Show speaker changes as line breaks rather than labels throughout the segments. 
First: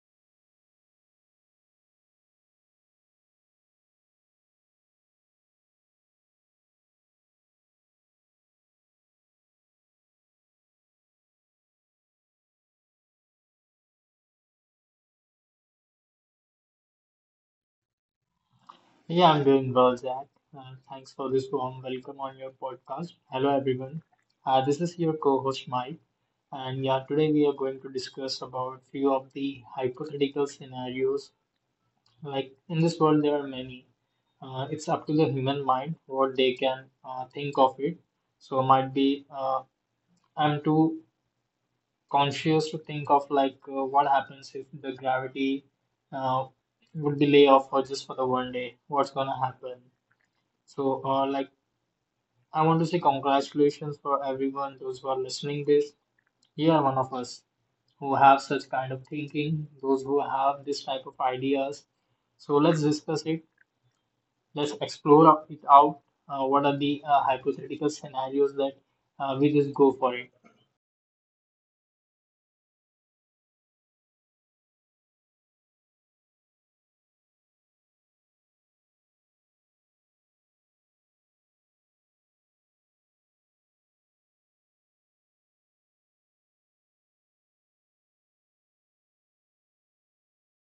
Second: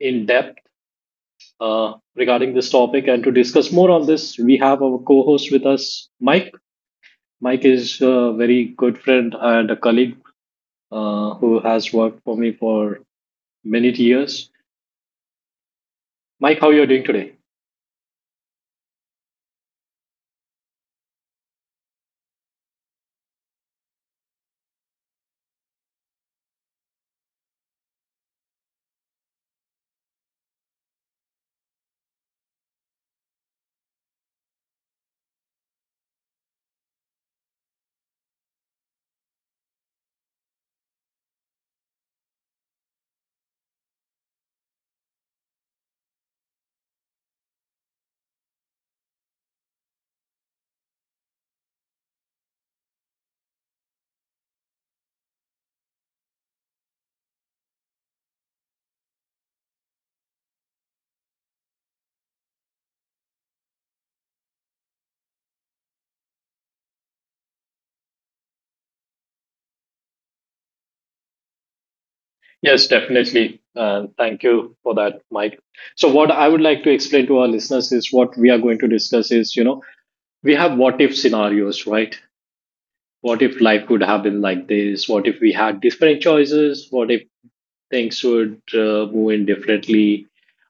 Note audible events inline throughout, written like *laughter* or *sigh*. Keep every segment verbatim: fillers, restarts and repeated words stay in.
in depth uh, regarding this topic. And to discuss more on this, we have our co-host with us, Mike. Mike is a very good friend and a colleague uh, who has worked for me for many years. Mike, how you're doing today?
Yeah, I'm doing well, Zach. Uh, thanks for this warm welcome on your podcast. Hello, everyone. Uh, this is your co-host Mike, and yeah, today we are going to discuss about few of the hypothetical scenarios. Like in this world, there are many. Uh, it's up to the human mind what they can uh, think of it. So might be uh, I'm too conscious to think of like uh, what happens if the gravity uh, would be lay off for just for the one day. What's gonna happen? So, uh, like, I want to say congratulations for everyone, those who are listening this. You are one of us who have such kind of thinking, those who have this type of ideas. So let's discuss it. Let's explore up- it out. Uh, what are the uh, hypothetical scenarios that uh, we just go for it?
Yes, definitely. And thank you for that, Mike. So what I would like to explain to our listeners is what we are going to discuss is, you know, we have what if scenarios, right? What if life could have been like this? What if we had different choices? What if things would uh, move in differently,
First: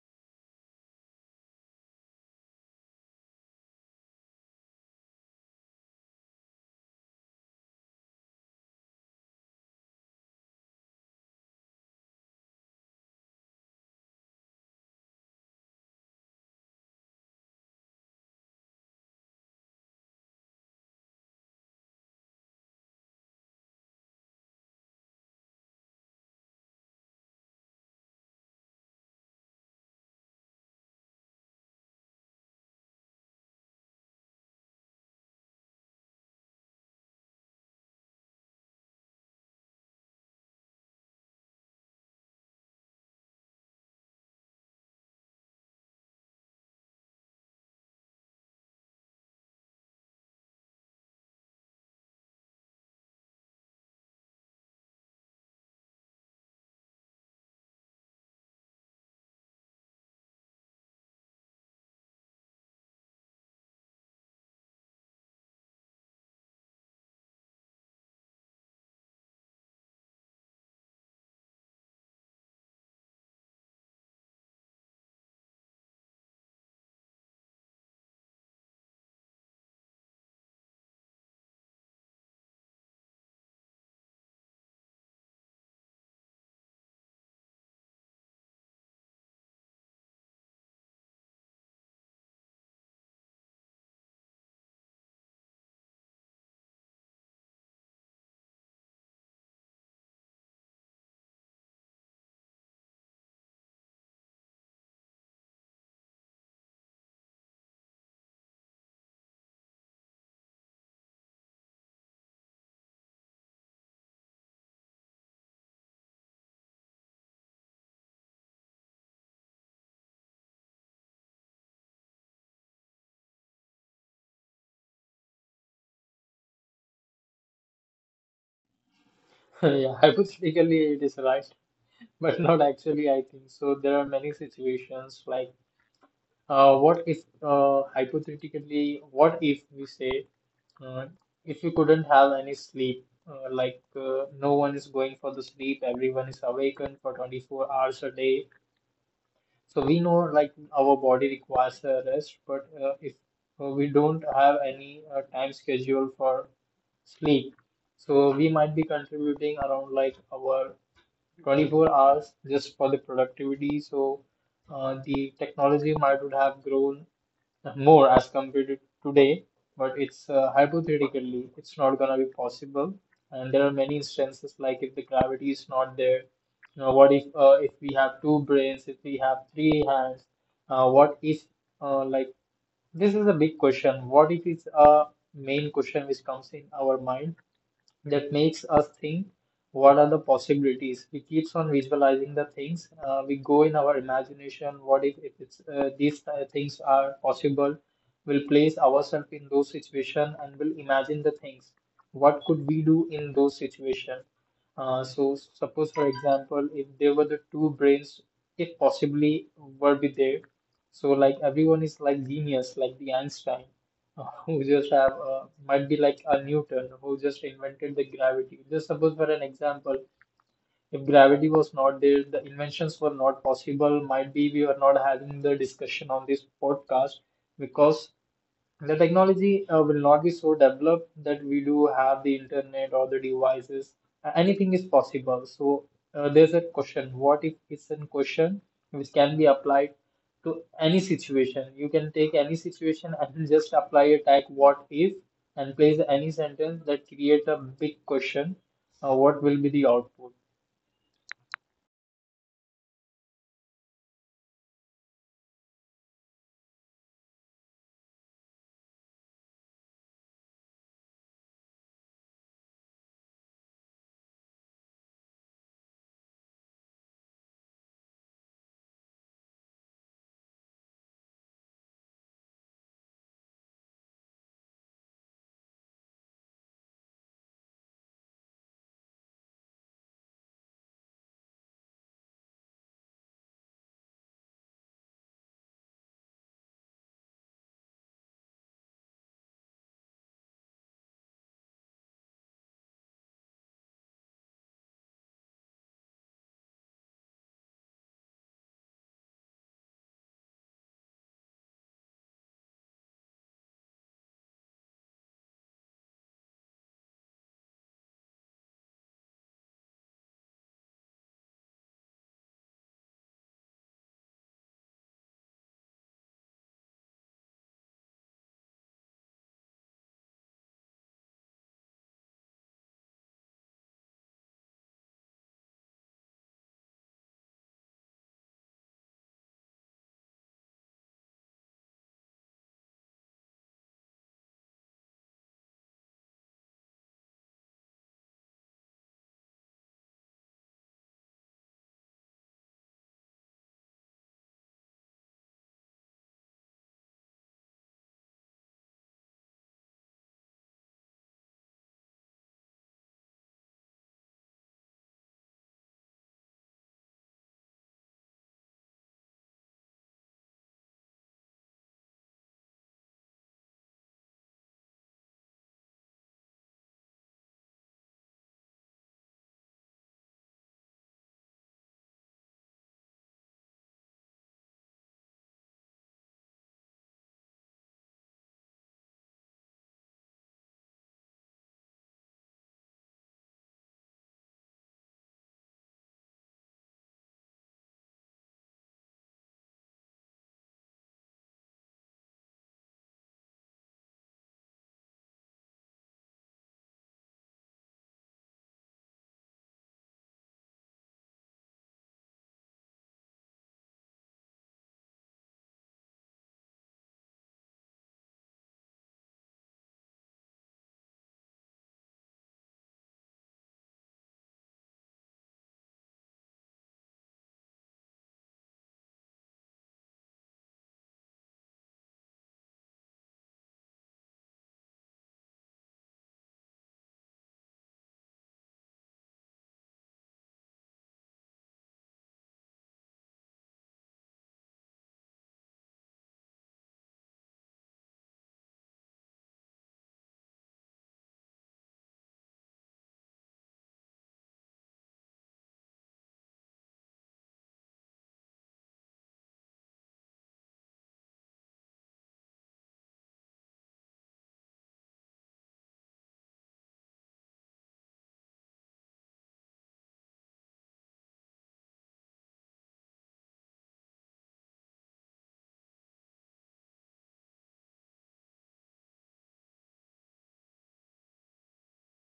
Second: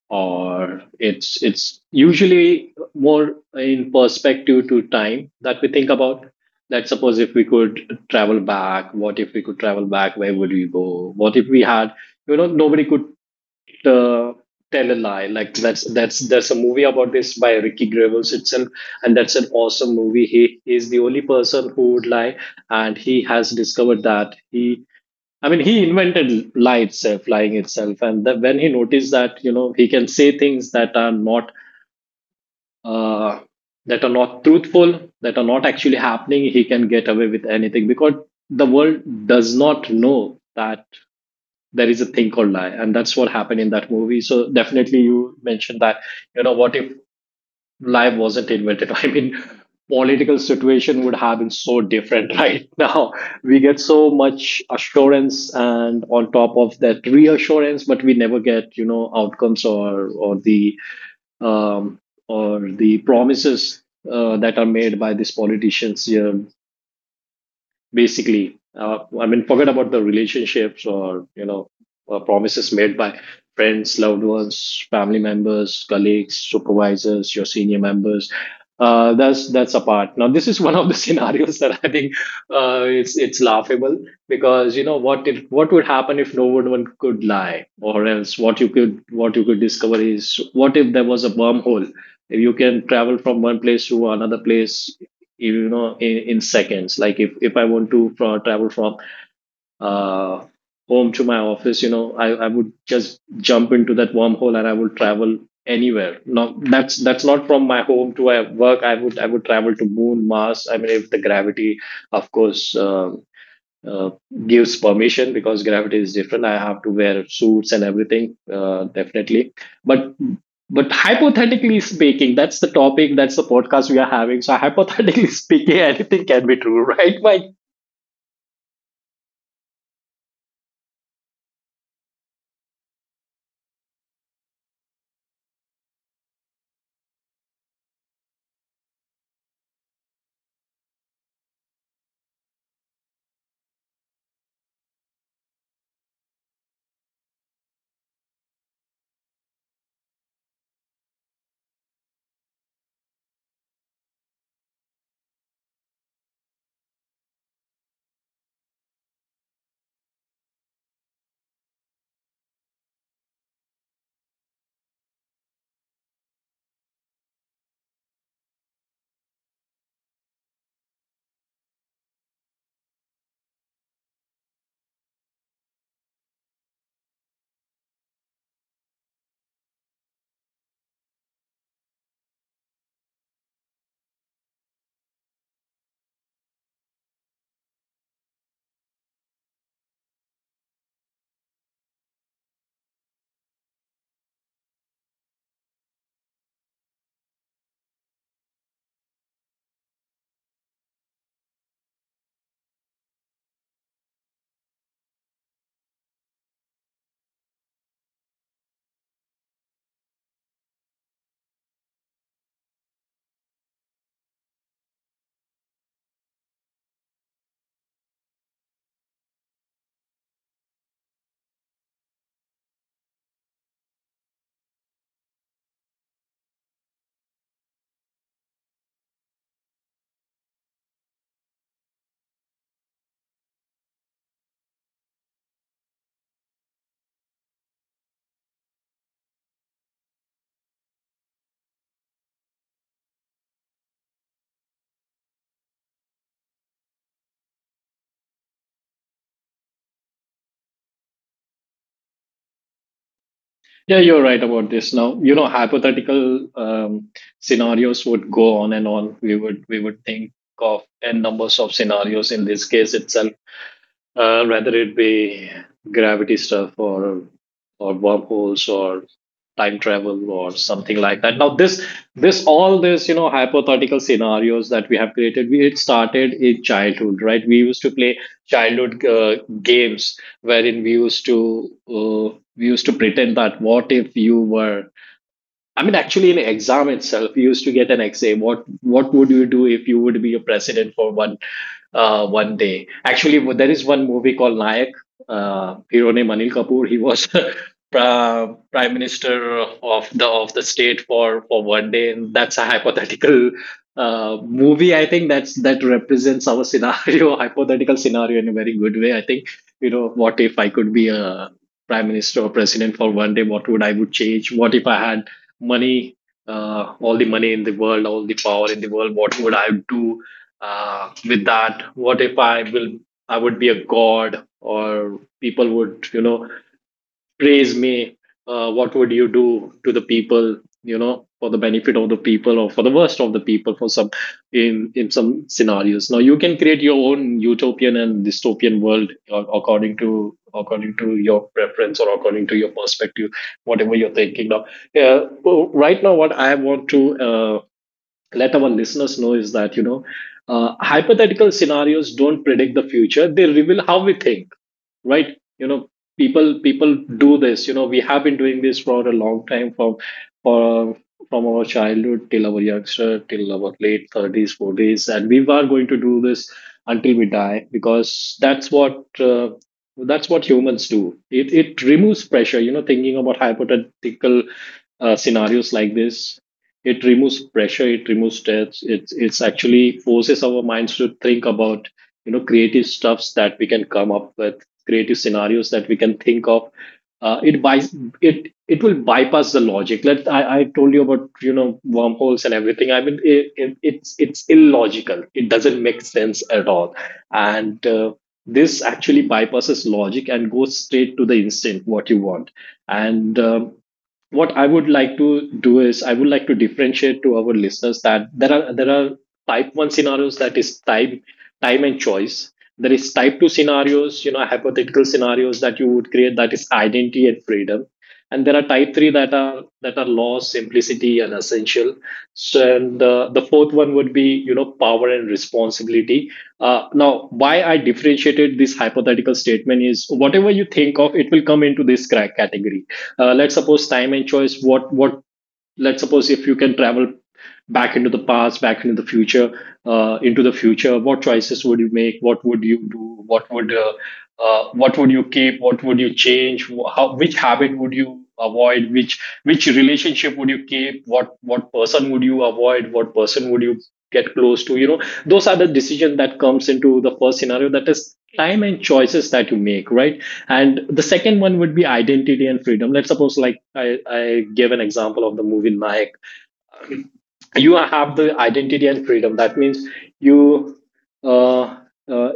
or it's it's usually more in perspective to time that we think about. That, suppose, if we could travel back, what if we could travel back, where would we go, what if we had, you know nobody could uh, tell a lie. Like, that's that's there's a movie about this by ricky Gervais itself, and that's an awesome movie. He is the only person who would lie, and he has discovered that he I mean, he invented lights, uh, flying itself, and that when he noticed that, you know he can say things that are not, uh, that are not truthful, that are not actually happening, he can get away with anything because the world does not know that there is a thing called lie. And that's what happened in that movie. So definitely, you mentioned that, you know what if life wasn't invented. *laughs* I mean, political situation would have been so different *laughs* right now. We get so much assurance and, on top of that, reassurance, but we never get, you know outcomes, or or the um, or the promises uh, that are made by these politicians. Yeah, basically, uh, I mean, forget about the relationships, or, you know uh, promises made by friends, loved ones, family members, colleagues, supervisors, your senior members. uh, that's that's apart. Now, this is one of the *laughs* scenarios that I think, uh, it's it's laughable, because, you know what it what would happen if no one one could lie? Or else what you could what you could discover is, what if there was a wormhole? If you can travel from one place to another place, you know in, in seconds, like, if, if I want to fro- travel from, uh, home to my office, you know I, I would just jump into that wormhole and I would travel anywhere. No, that's that's not from my home to my work. I would i would travel to moon, mars. I mean, if the gravity, of course, um uh, gives permission, because gravity is different. I have to wear suits and everything, uh, definitely. But but hypothetically speaking, that's the topic, that's the podcast we are having. So hypothetically *laughs* speaking, anything can be true, right, Mike?
*laughs* Yeah, hypothetically it is right, *laughs* but not actually. I think so. There are many situations like uh, what if uh, hypothetically, what if we say? Uh, if you couldn't have any sleep, uh, like uh, no one is going for the sleep, everyone is awakened for twenty-four hours a day. So we know like our body requires a rest, but uh, if uh, we don't have any uh, time schedule for sleep, so we might be contributing around like our twenty-four hours just for the productivity. So uh, the technology might would have grown more as compared to today, but it's uh, hypothetically, it's not gonna be possible. And there are many instances like if the gravity is not there, you know, what if uh, if we have two brains, if we have three hands, uh, what if uh, like this is a big question. What if it's a main question which comes in our mind? That makes us think what are the possibilities. We keeps on visualizing the things. Uh, we go in our imagination. What if, if it's uh, these uh, things are possible, we'll place ourselves in those situations and we'll imagine the things, what could we do in those situations. Uh, so suppose for example if there were the two brains, if possibly were be there, so like everyone is like genius like the Einstein, uh, who just have uh, might be like a Newton who just invented the gravity. Just suppose for an example, if gravity was not there, the inventions were not possible. Might be we were not having the discussion on this podcast because the technology uh, will not be so developed that we do have the internet or the devices. Uh, Anything is possible. So uh, there's a question. What if it's a question which can be applied to any situation? You can take any situation and *laughs* just apply a tag what if and place any sentence that creates a big question. Uh, what will be the output?
Yeah, you're right about this. Now, you know, hypothetical, um, scenarios would go on and on. We would we would think of n numbers of scenarios in this case itself, uh, whether it be gravity stuff, or or wormholes, or time travel, or something like that. Now, this this all this, you know hypothetical scenarios that we have created, we, it started in childhood, right? We used to play childhood, uh, games wherein we used to, uh, we used to pretend that. What if you were I mean, actually, in exam itself, you used to get an essay. What What would you do if you would be a president for one, uh, one day? Actually, there is one movie called Nayak. Uh, hero name, Anil Kapoor. He was *laughs* pra- prime minister of the, of the state for for one day, and that's a hypothetical, uh, movie. I think that's that represents our scenario, *laughs* hypothetical scenario, in a very good way. I think, you know what if I could be a prime minister or president for one day? What would I would change? What if I had money? Uh, all the money in the world, all the power in the world, what would I do? Uh, with that, what if i will I would be a god, or people would, you know praise me? Uh, what would you do to the people, you know for the benefit of the people, or for the worst of the people, for some, in, in some scenarios? Now, you can create your own utopian and dystopian world, uh, according to according to your preference, or according to your perspective, whatever you're thinking now. Yeah, well, right now, what I want to, uh, let our listeners know is that, you know uh, hypothetical scenarios don't predict the future, they reveal how we think, right? you know people people do this. You know we have been doing this for a long time, from, for from our childhood, till our youngster, till our late thirties, forties, and we are going to do this until we die, because that's what, uh, that's what humans do. It it removes pressure. You know thinking about hypothetical, uh, scenarios like this, it removes pressure, it removes stress. It's it's actually forces our minds to think about, you know creative stuffs that we can come up with, creative scenarios that we can think of. uh, it buys it it will bypass the logic. Let I, I told you about, you know wormholes and everything. I mean, it, it, it's it's illogical, it doesn't make sense at all. And, uh, this actually bypasses logic and goes straight to the instant what you want. And, um, what I would like to do is, I would like to differentiate to our listeners that there are, there are type one scenarios, that is time, time and choice. There is type two scenarios, you know, hypothetical scenarios that you would create, that is identity and freedom. And there are type three, that are that are laws, simplicity, and essential. So, and the, the fourth one would be, you know, power and responsibility. Uh, now, why I differentiated this hypothetical statement is, whatever you think of, it will come into this, cra- category. Uh, let's suppose, time and choice. What what let's suppose, if you can travel back into the past, back into the future, uh, into the future, what choices would you make? What would you do? What would uh, uh, what would you keep? What would you change? How, which habit would you avoid? Which which relationship would you keep? What what person would you avoid? What person would you get close to? You know, those are the decisions that comes into the first scenario. That is time and choices that you make, right? And the second one would be identity and freedom. Let's suppose, like, I, I gave an example of the movie Nayak. You have the identity and freedom. That means, you, uh, uh,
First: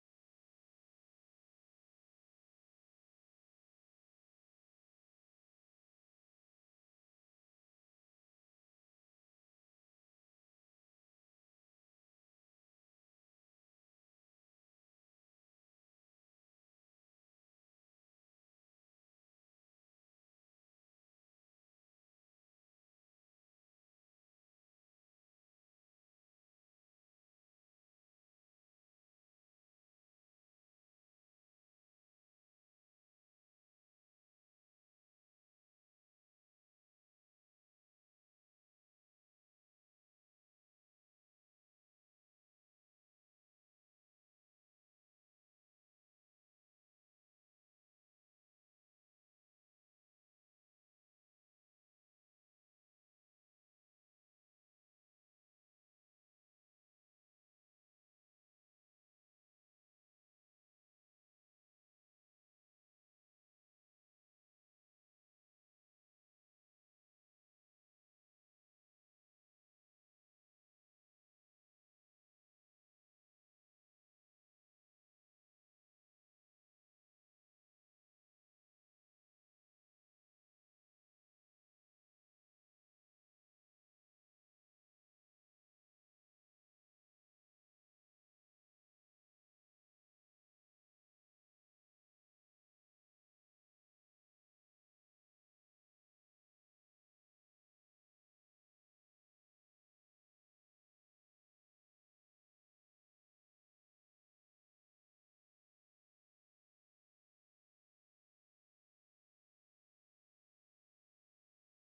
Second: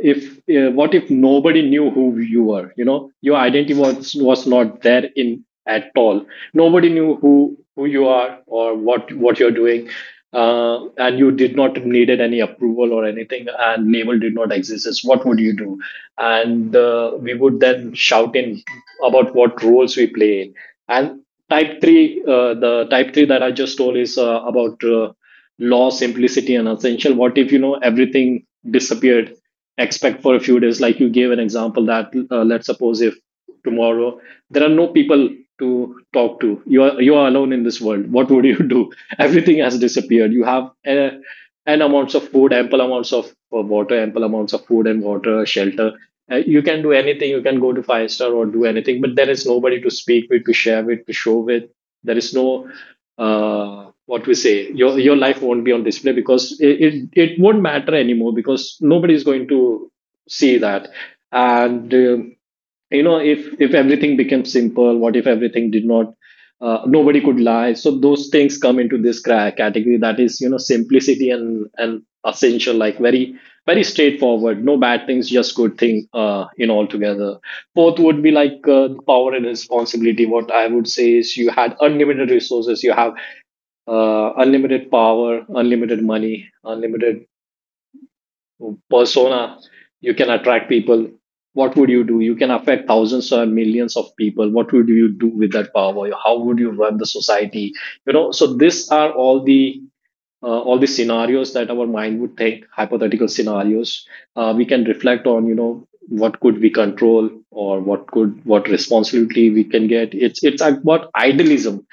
if uh, what if nobody knew who you were? You know, your identity, was was not there in at all. Nobody knew who who you are, or what what you're doing, uh, and you did not needed any approval or anything. And label did not exist. It's What would you do? And, uh, we would then shout in about what roles we play in. And type three, uh, the type three that I just told is, uh, about, uh, law, simplicity, and essential. What if, you know everything disappeared except for a few days? Like, you gave an example that, uh, let's suppose if, tomorrow, there are no people to talk to. you are you are alone in this world. What would you do? *laughs* Everything has disappeared. You have, uh, n amounts of food, ample amounts of, uh, water, ample amounts of food and water, shelter. Uh, you can do anything. You can go to five star or do anything, but there is nobody to speak with, to share with, to show with. There is no, uh, what we say. Your your life won't be on display, because, it, it it won't matter anymore, because nobody is going to see that. And, um you know, if if everything becomes simple, what if everything did not? Uh, nobody could lie. So those things come into this, cra- category, that is, you know, simplicity, and and essential, like very, very straightforward. No bad things, just good thing. Uh, in altogether, fourth would be like, uh, power and responsibility. What I would say is, you had unlimited resources. You have uh, unlimited power, unlimited money, unlimited persona, you can attract people. What would you do? You can affect thousands or millions of people. What would you do with that power? How would you run the society? You know, so these are all the uh, all the scenarios that our mind would think, hypothetical scenarios uh, we can reflect on. You know, what could we control, or what could, what responsibility we can get? It's it's about idealism.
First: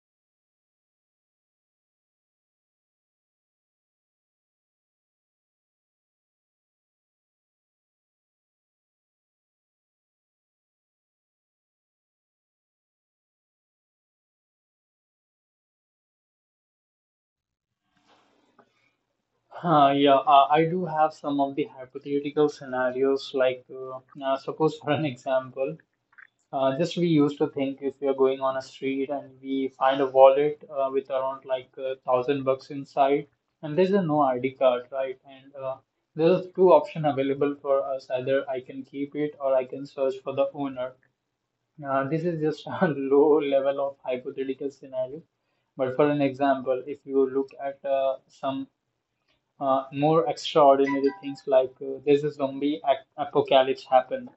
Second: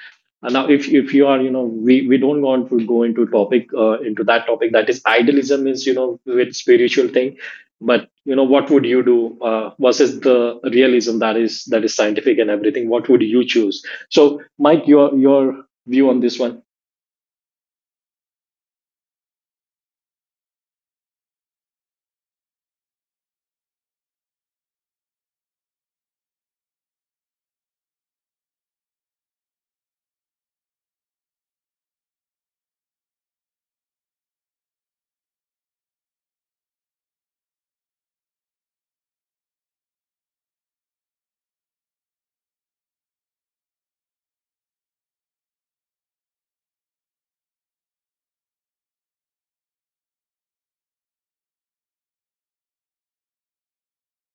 And now, if if you are, you know, we we don't want to go into topic uh, into that topic. That is, idealism is, you know, with spiritual thing, but you know, what would you do uh, versus the realism, that is, that is scientific and everything. What would you choose? So, Mike, your your view on this one.
Uh, yeah, uh, I do have some of the hypothetical scenarios. Like, uh, uh, suppose for an *laughs* example. Uh, just we used to think if we are going on a street and we find a wallet uh, with around like a thousand bucks inside, and there's a no I D card, right? And uh, there's two options available for us. Either I can keep it or I can search for the owner. Uh, this is just *laughs* a low level of hypothetical scenario. But for an example, if you look at uh, some uh, more extraordinary things like uh, there's a zombie ac- apocalypse happened,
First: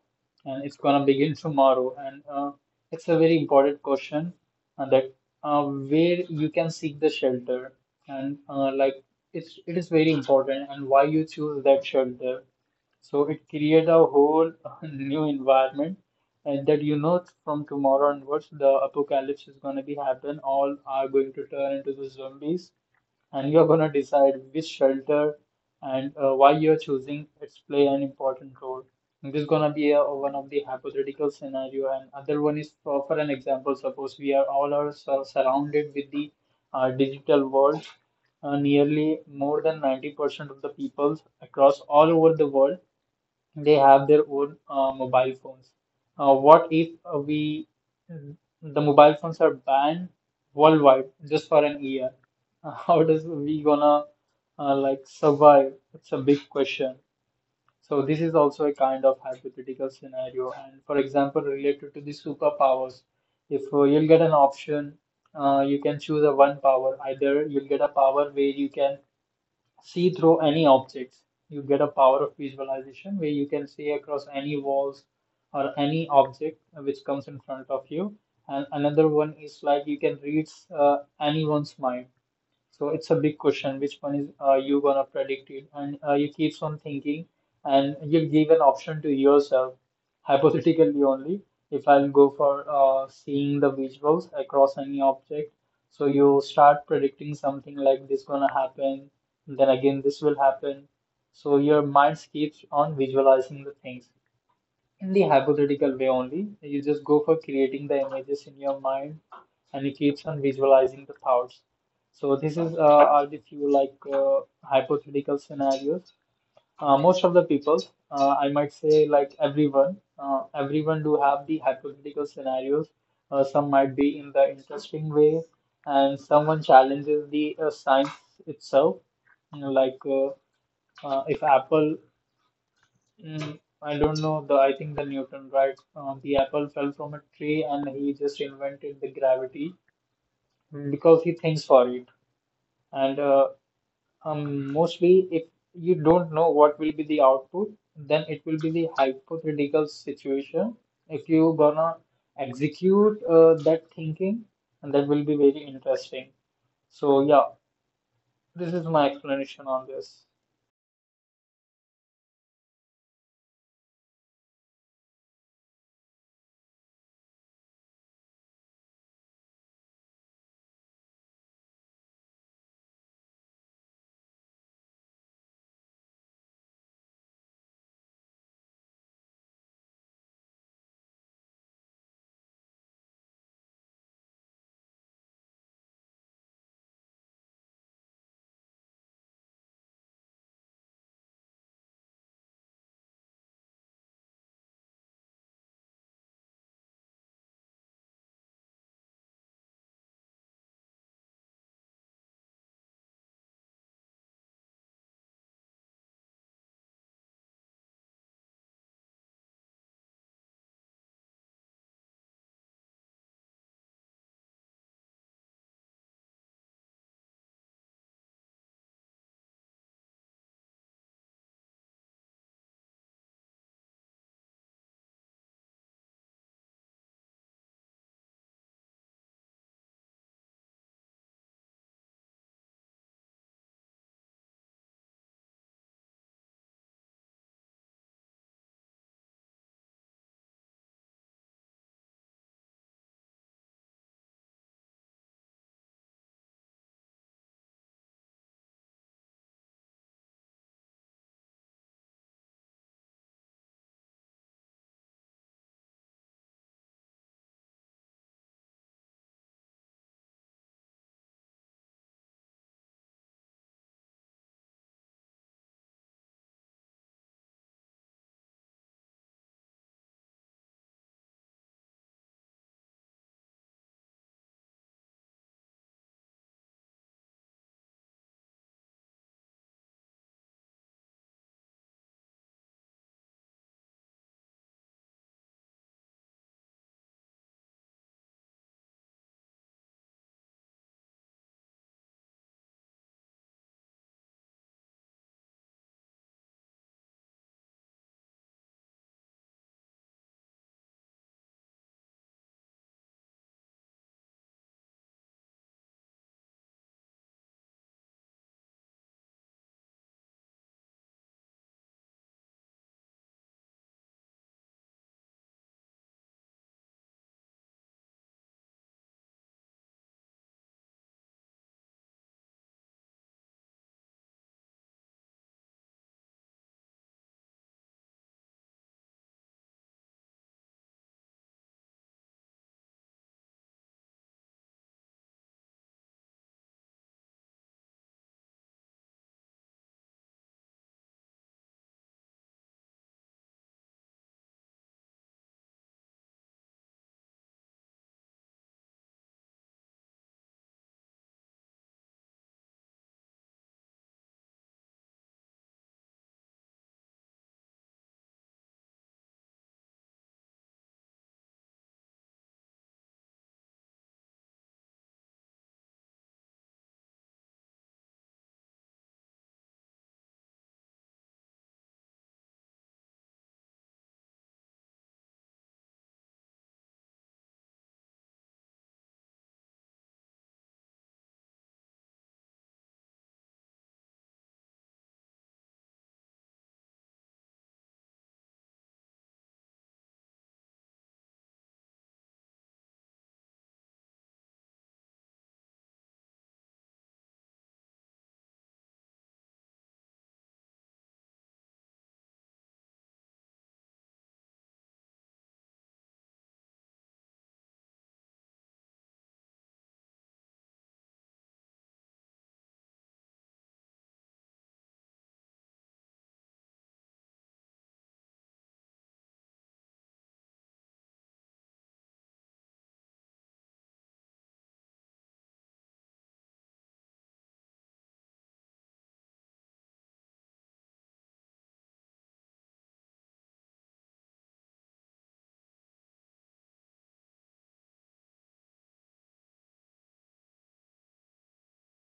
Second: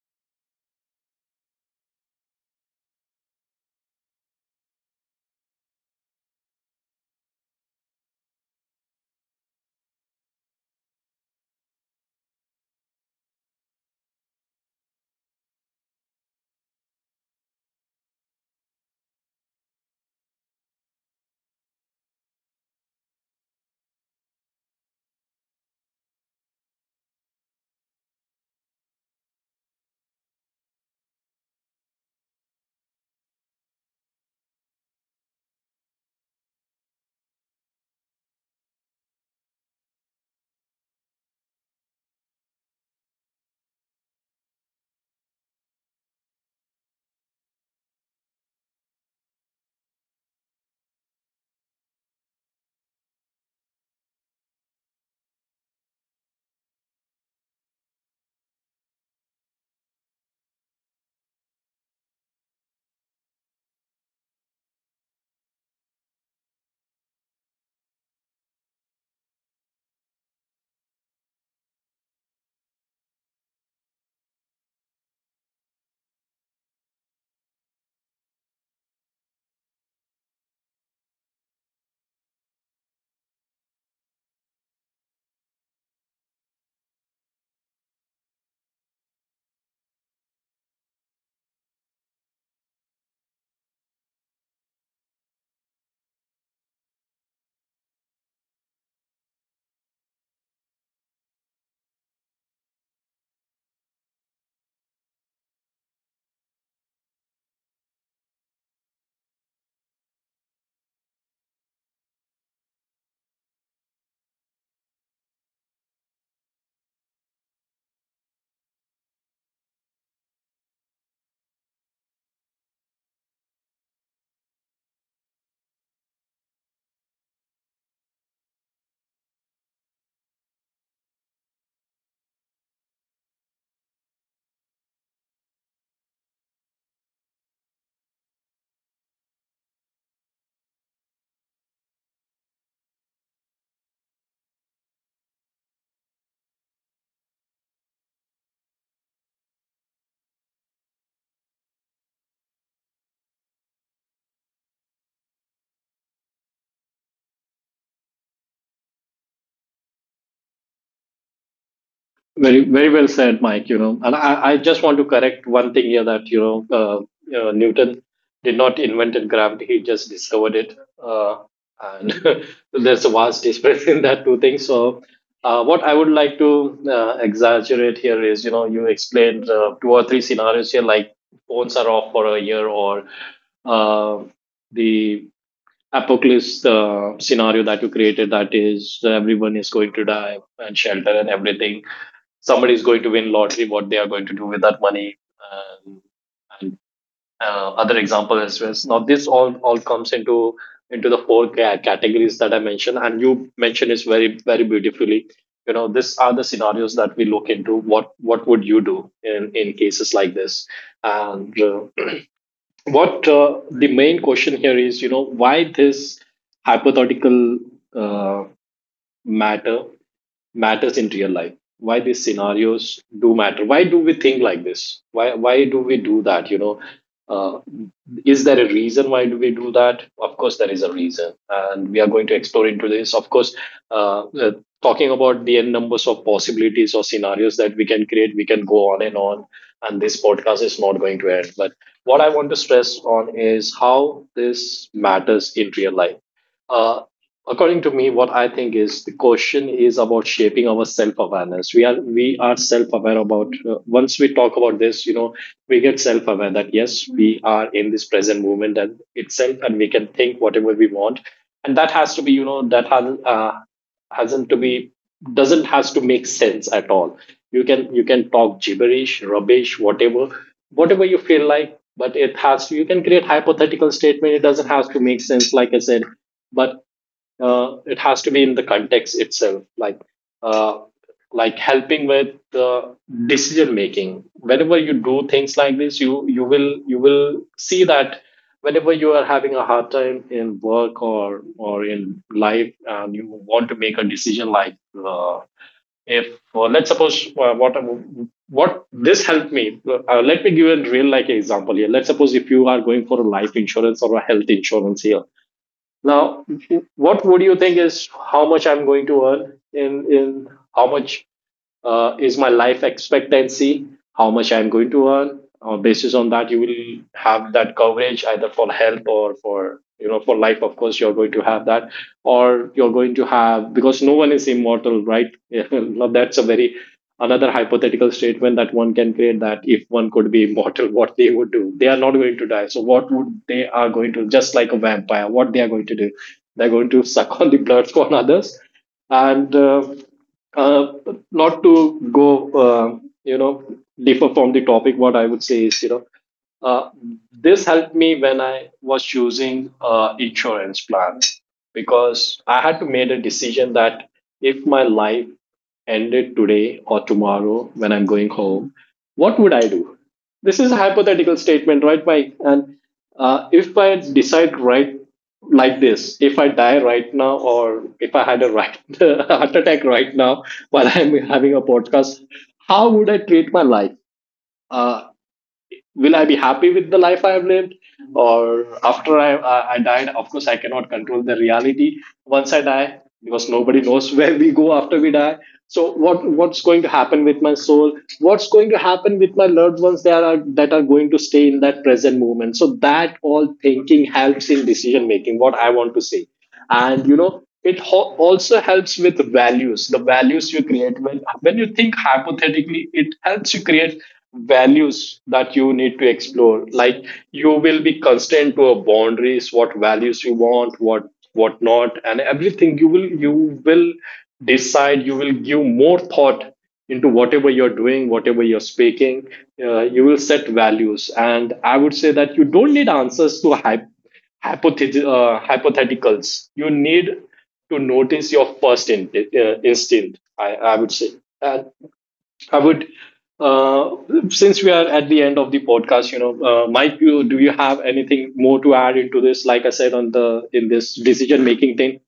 and it's gonna begin tomorrow, and uh, it's a very important question uh, that uh, where you can seek the shelter, and uh, like it's it is very important and why you choose that shelter. So it creates a whole *laughs* new environment, and that, you know, from tomorrow onwards the apocalypse is going to be happen, all are going to turn into the zombies, and you're going to decide which shelter and uh, why you're choosing its play an important role. And this is going to be a one of the hypothetical scenario, and other one is for, for an example. Suppose we are all are sur- surrounded with the uh, digital world. Uh, nearly more than ninety percent of the people across all over the world, they have their own uh, mobile phones. Uh, what if uh, we the mobile phones are banned worldwide just for an year? Uh, *laughs* How does we gonna uh, like survive? It's a big question. So this is also a kind of hypothetical scenario. And for example, related to the superpowers, if uh, you'll get an option, uh, you can choose a one power. Either you'll get a power where you can see through any objects. You get a power of visualization where you can see across any walls or any object which comes in front of you. And another one is like you can read uh, anyone's mind. So it's a big question. Which one is uh, you gonna predict it? And uh, you keeps on thinking, and you give an option to yourself, hypothetically only. If I'll go for uh, seeing the visuals across any object, so you start predicting something like this gonna happen, then again this will happen. So your mind keeps on visualizing the things in the hypothetical way only. You just go for creating the images in your mind and it keeps on visualizing the thoughts. So this is uh, are the few like uh, hypothetical scenarios. Uh, most of the people, uh, I might say like everyone, uh, everyone do have the hypothetical scenarios. Uh, some might be in the interesting way, and someone challenges the uh, science itself. You know, like uh, uh, if Apple, mm, I don't know. The I think the Newton, right? Um, the apple fell from a tree, and he just invented the gravity because he thinks for it. And uh, um, mostly, if you don't know what will be the output, then it will be the hypothetical situation. If you gonna execute uh, that thinking, and that will be very interesting. So yeah, this is my explanation on this.
Very, very well said, Mike. You know, and I, I just want to correct one thing here that you know, uh, you know, Newton did not invent gravity; he just discovered it, uh, and *laughs* there's a vast difference in that two things. So, uh, what I would like to uh, exaggerate here is, you know, you explained uh, two or three scenarios here, like phones are off for a year, or uh, the apocalypse uh, scenario that you created, that is, everyone is going to die, and shelter and everything, somebody is going to win lottery, what they are going to do with that money, um, and uh, other examples as well. So now this all all comes into into the four ca- categories that I mentioned, and you mentioned is very, very beautifully. You know, these are the scenarios that we look into. What what would you do in in cases like this? And uh, what uh, the main question here is, you know, why this hypothetical uh, matter matters in real life. Why these scenarios do matter? Why do we think like this? Why why do we do that? You know, uh, is there a reason why do we do that? Of course there is a reason, and we are going to explore into this. Of course, uh, uh, talking about the n numbers of possibilities or scenarios that we can create, we can go on and on, and this podcast is not going to end, but what I want to stress on is how this matters in real life. Uh, According to me, what I think is, the question is about shaping our self awareness. We are we are self aware about, uh, once we talk about this, you know, we get self aware that yes, we are in this present moment and itself, and we can think whatever we want, and that has to be, you know, that has uh, hasn't to be, doesn't has to make sense at all. You can you can talk gibberish rubbish, whatever, whatever you feel like. But it has, you can create hypothetical statement, it doesn't have to make sense, like I said. But uh, it has to be in the context itself, like uh, like helping with the decision making. Whenever you do things like this, you you will, you will see that whenever you are having a hard time in work, or or in life, and you want to make a decision, like uh, if uh, let's suppose, uh, what what this helped me, uh, let me give a real like example here. Let's suppose if you are going for a life insurance or a health insurance here. Now, what would you think is, how much I'm going to earn in in how much uh, is my life expectancy, how much I'm going to earn. Uh, basis on that, you will have that coverage, either for health or for, you know, for life. Of course, you're going to have that, or you're going to have, because no one is immortal, right? *laughs* Now, that's a very, another hypothetical statement that one can create, that if one could be immortal, *laughs* what they would do. They are not going to die, so what would they are going to, just like a vampire, what they are going to do? They're going to *laughs* suck on the blood for others. And uh, uh, not to go, uh, you know, differ from the topic, what I would say is, you know, uh, this helped me when I was choosing uh, insurance plan, because I had to make a decision that if my life ended today or tomorrow when I'm going home, what would I do? This is a hypothetical statement, right, Mike? And uh, if I decide right like this, if I die right now, or if I had a right *laughs* heart attack right now while I'm having a podcast, how would I treat my life? Uh, will I be happy with the life I have lived? Or after i i I died, of course I cannot control the reality once I die, because nobody knows *laughs* where we go after we die. So what, what's going to happen with my soul? What's going to happen with my loved ones that are, that are going to stay in that present moment? So that all thinking helps in decision making, what I want to say. And you know, it ho- also helps with values, the values you create, when when you think hypothetically, it helps you create values that you need to explore. Like you will be constrained to a boundaries, what values you want, what what not, and everything. You will, you will decide, you will give more thought into whatever you're doing, whatever you're speaking. Uh, you will set values, and I would say that you don't need answers to hypothetically, hypothet- uh, hypotheticals. You need to notice your first in- uh, instinct, I, I would say. And I would. Uh, since we are at the end of the podcast, you know, uh, Mike, you, do you have anything more to add into this, like I said, on the in this decision making thing?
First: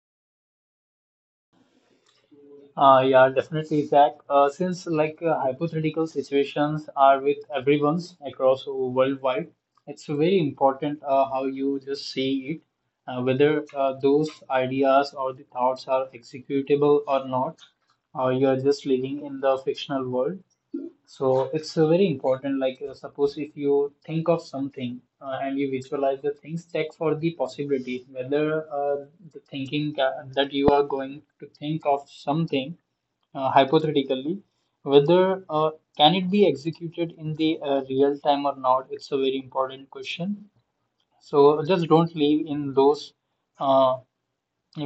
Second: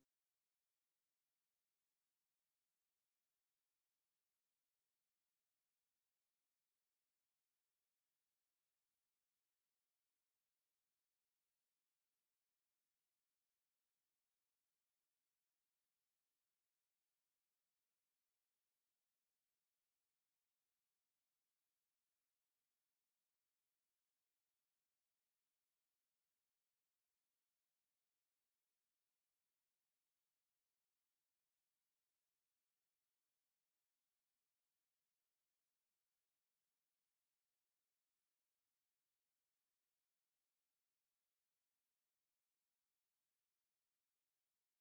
Uh, yeah, definitely, Zach. Uh, since like uh, hypothetical situations are with everyone's across worldwide, it's very important uh, how you just see it, uh, whether uh, those ideas or the thoughts are executable or not, or you are just living in the fictional world. So it's uh, very important. Like uh, suppose if you think of something uh, and you visualize the things, check for the possibility whether uh, the thinking ca- that you are going to think of something uh, hypothetically, whether uh, can it be executed in the uh, real time or not? It's a very important question. So just don't leave in those uh,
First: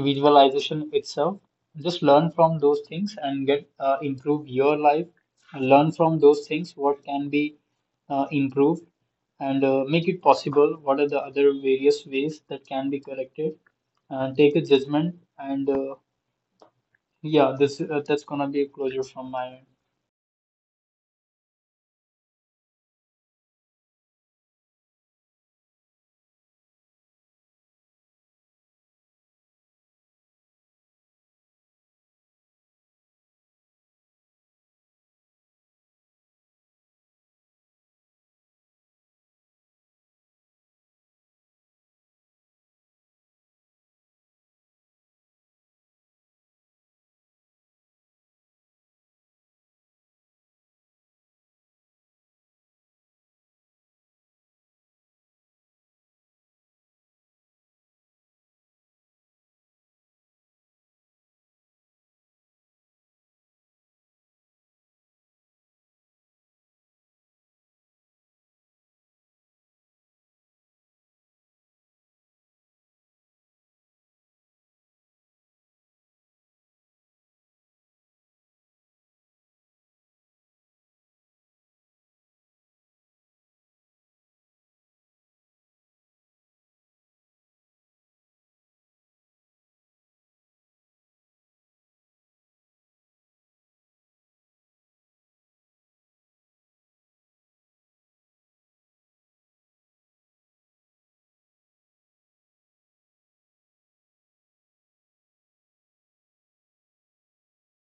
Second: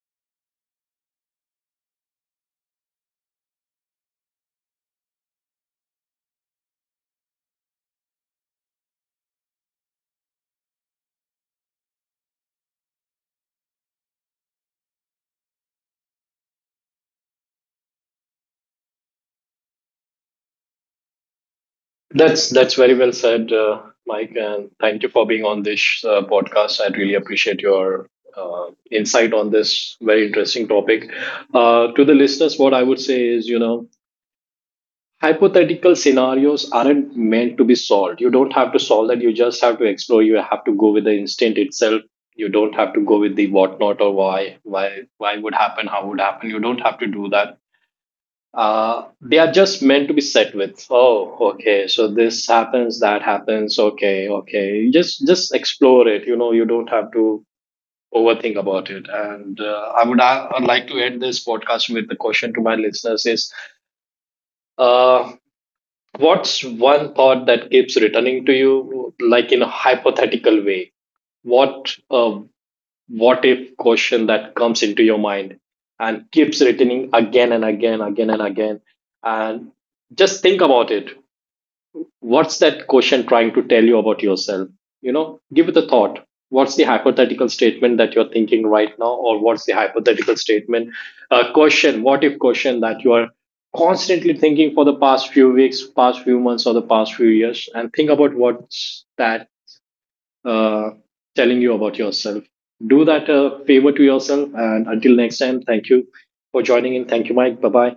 visualization itself. Just learn from those things and get uh, improve your life. Learn from those things what can be uh, improved and uh, make it possible. What are the other various ways that can be corrected? And take a judgment and uh, yeah, this uh, that's gonna be a closure from my end.
that's that's very well said, uh, Mike. And thank you for being on this uh, podcast. I really appreciate your uh, insight on this very interesting topic. Uh, to the listeners, what I would say is, you know, hypothetical scenarios aren't meant to be solved. You don't have to solve that. You just have to explore, you have to go with the instinct itself. You don't have to go with the what not, or why why why would happen, how would happen. You don't have to do that. Uh, they are just meant to be set with, oh okay, so this happens, that happens, okay, okay. You just just explore it, you know, you don't have to overthink about it. And uh, I would uh, like to end this podcast with the question to my listeners is, uh, what's one thought that keeps returning to you, like in a hypothetical way? What uh, what if question that comes into your mind and keeps returning again and again, again and again, and just think about it. What's that question trying to tell you about yourself? You know, give it a thought. What's the hypothetical statement that you're thinking right now, or what's the hypothetical statement, uh, question, what if question that you are constantly thinking for the past few weeks, past few months, or the past few years, and think about what's that uh, telling you about yourself. Do that a favor to yourself, and until next time, thank you for joining in. Thank you, Mike. Bye bye.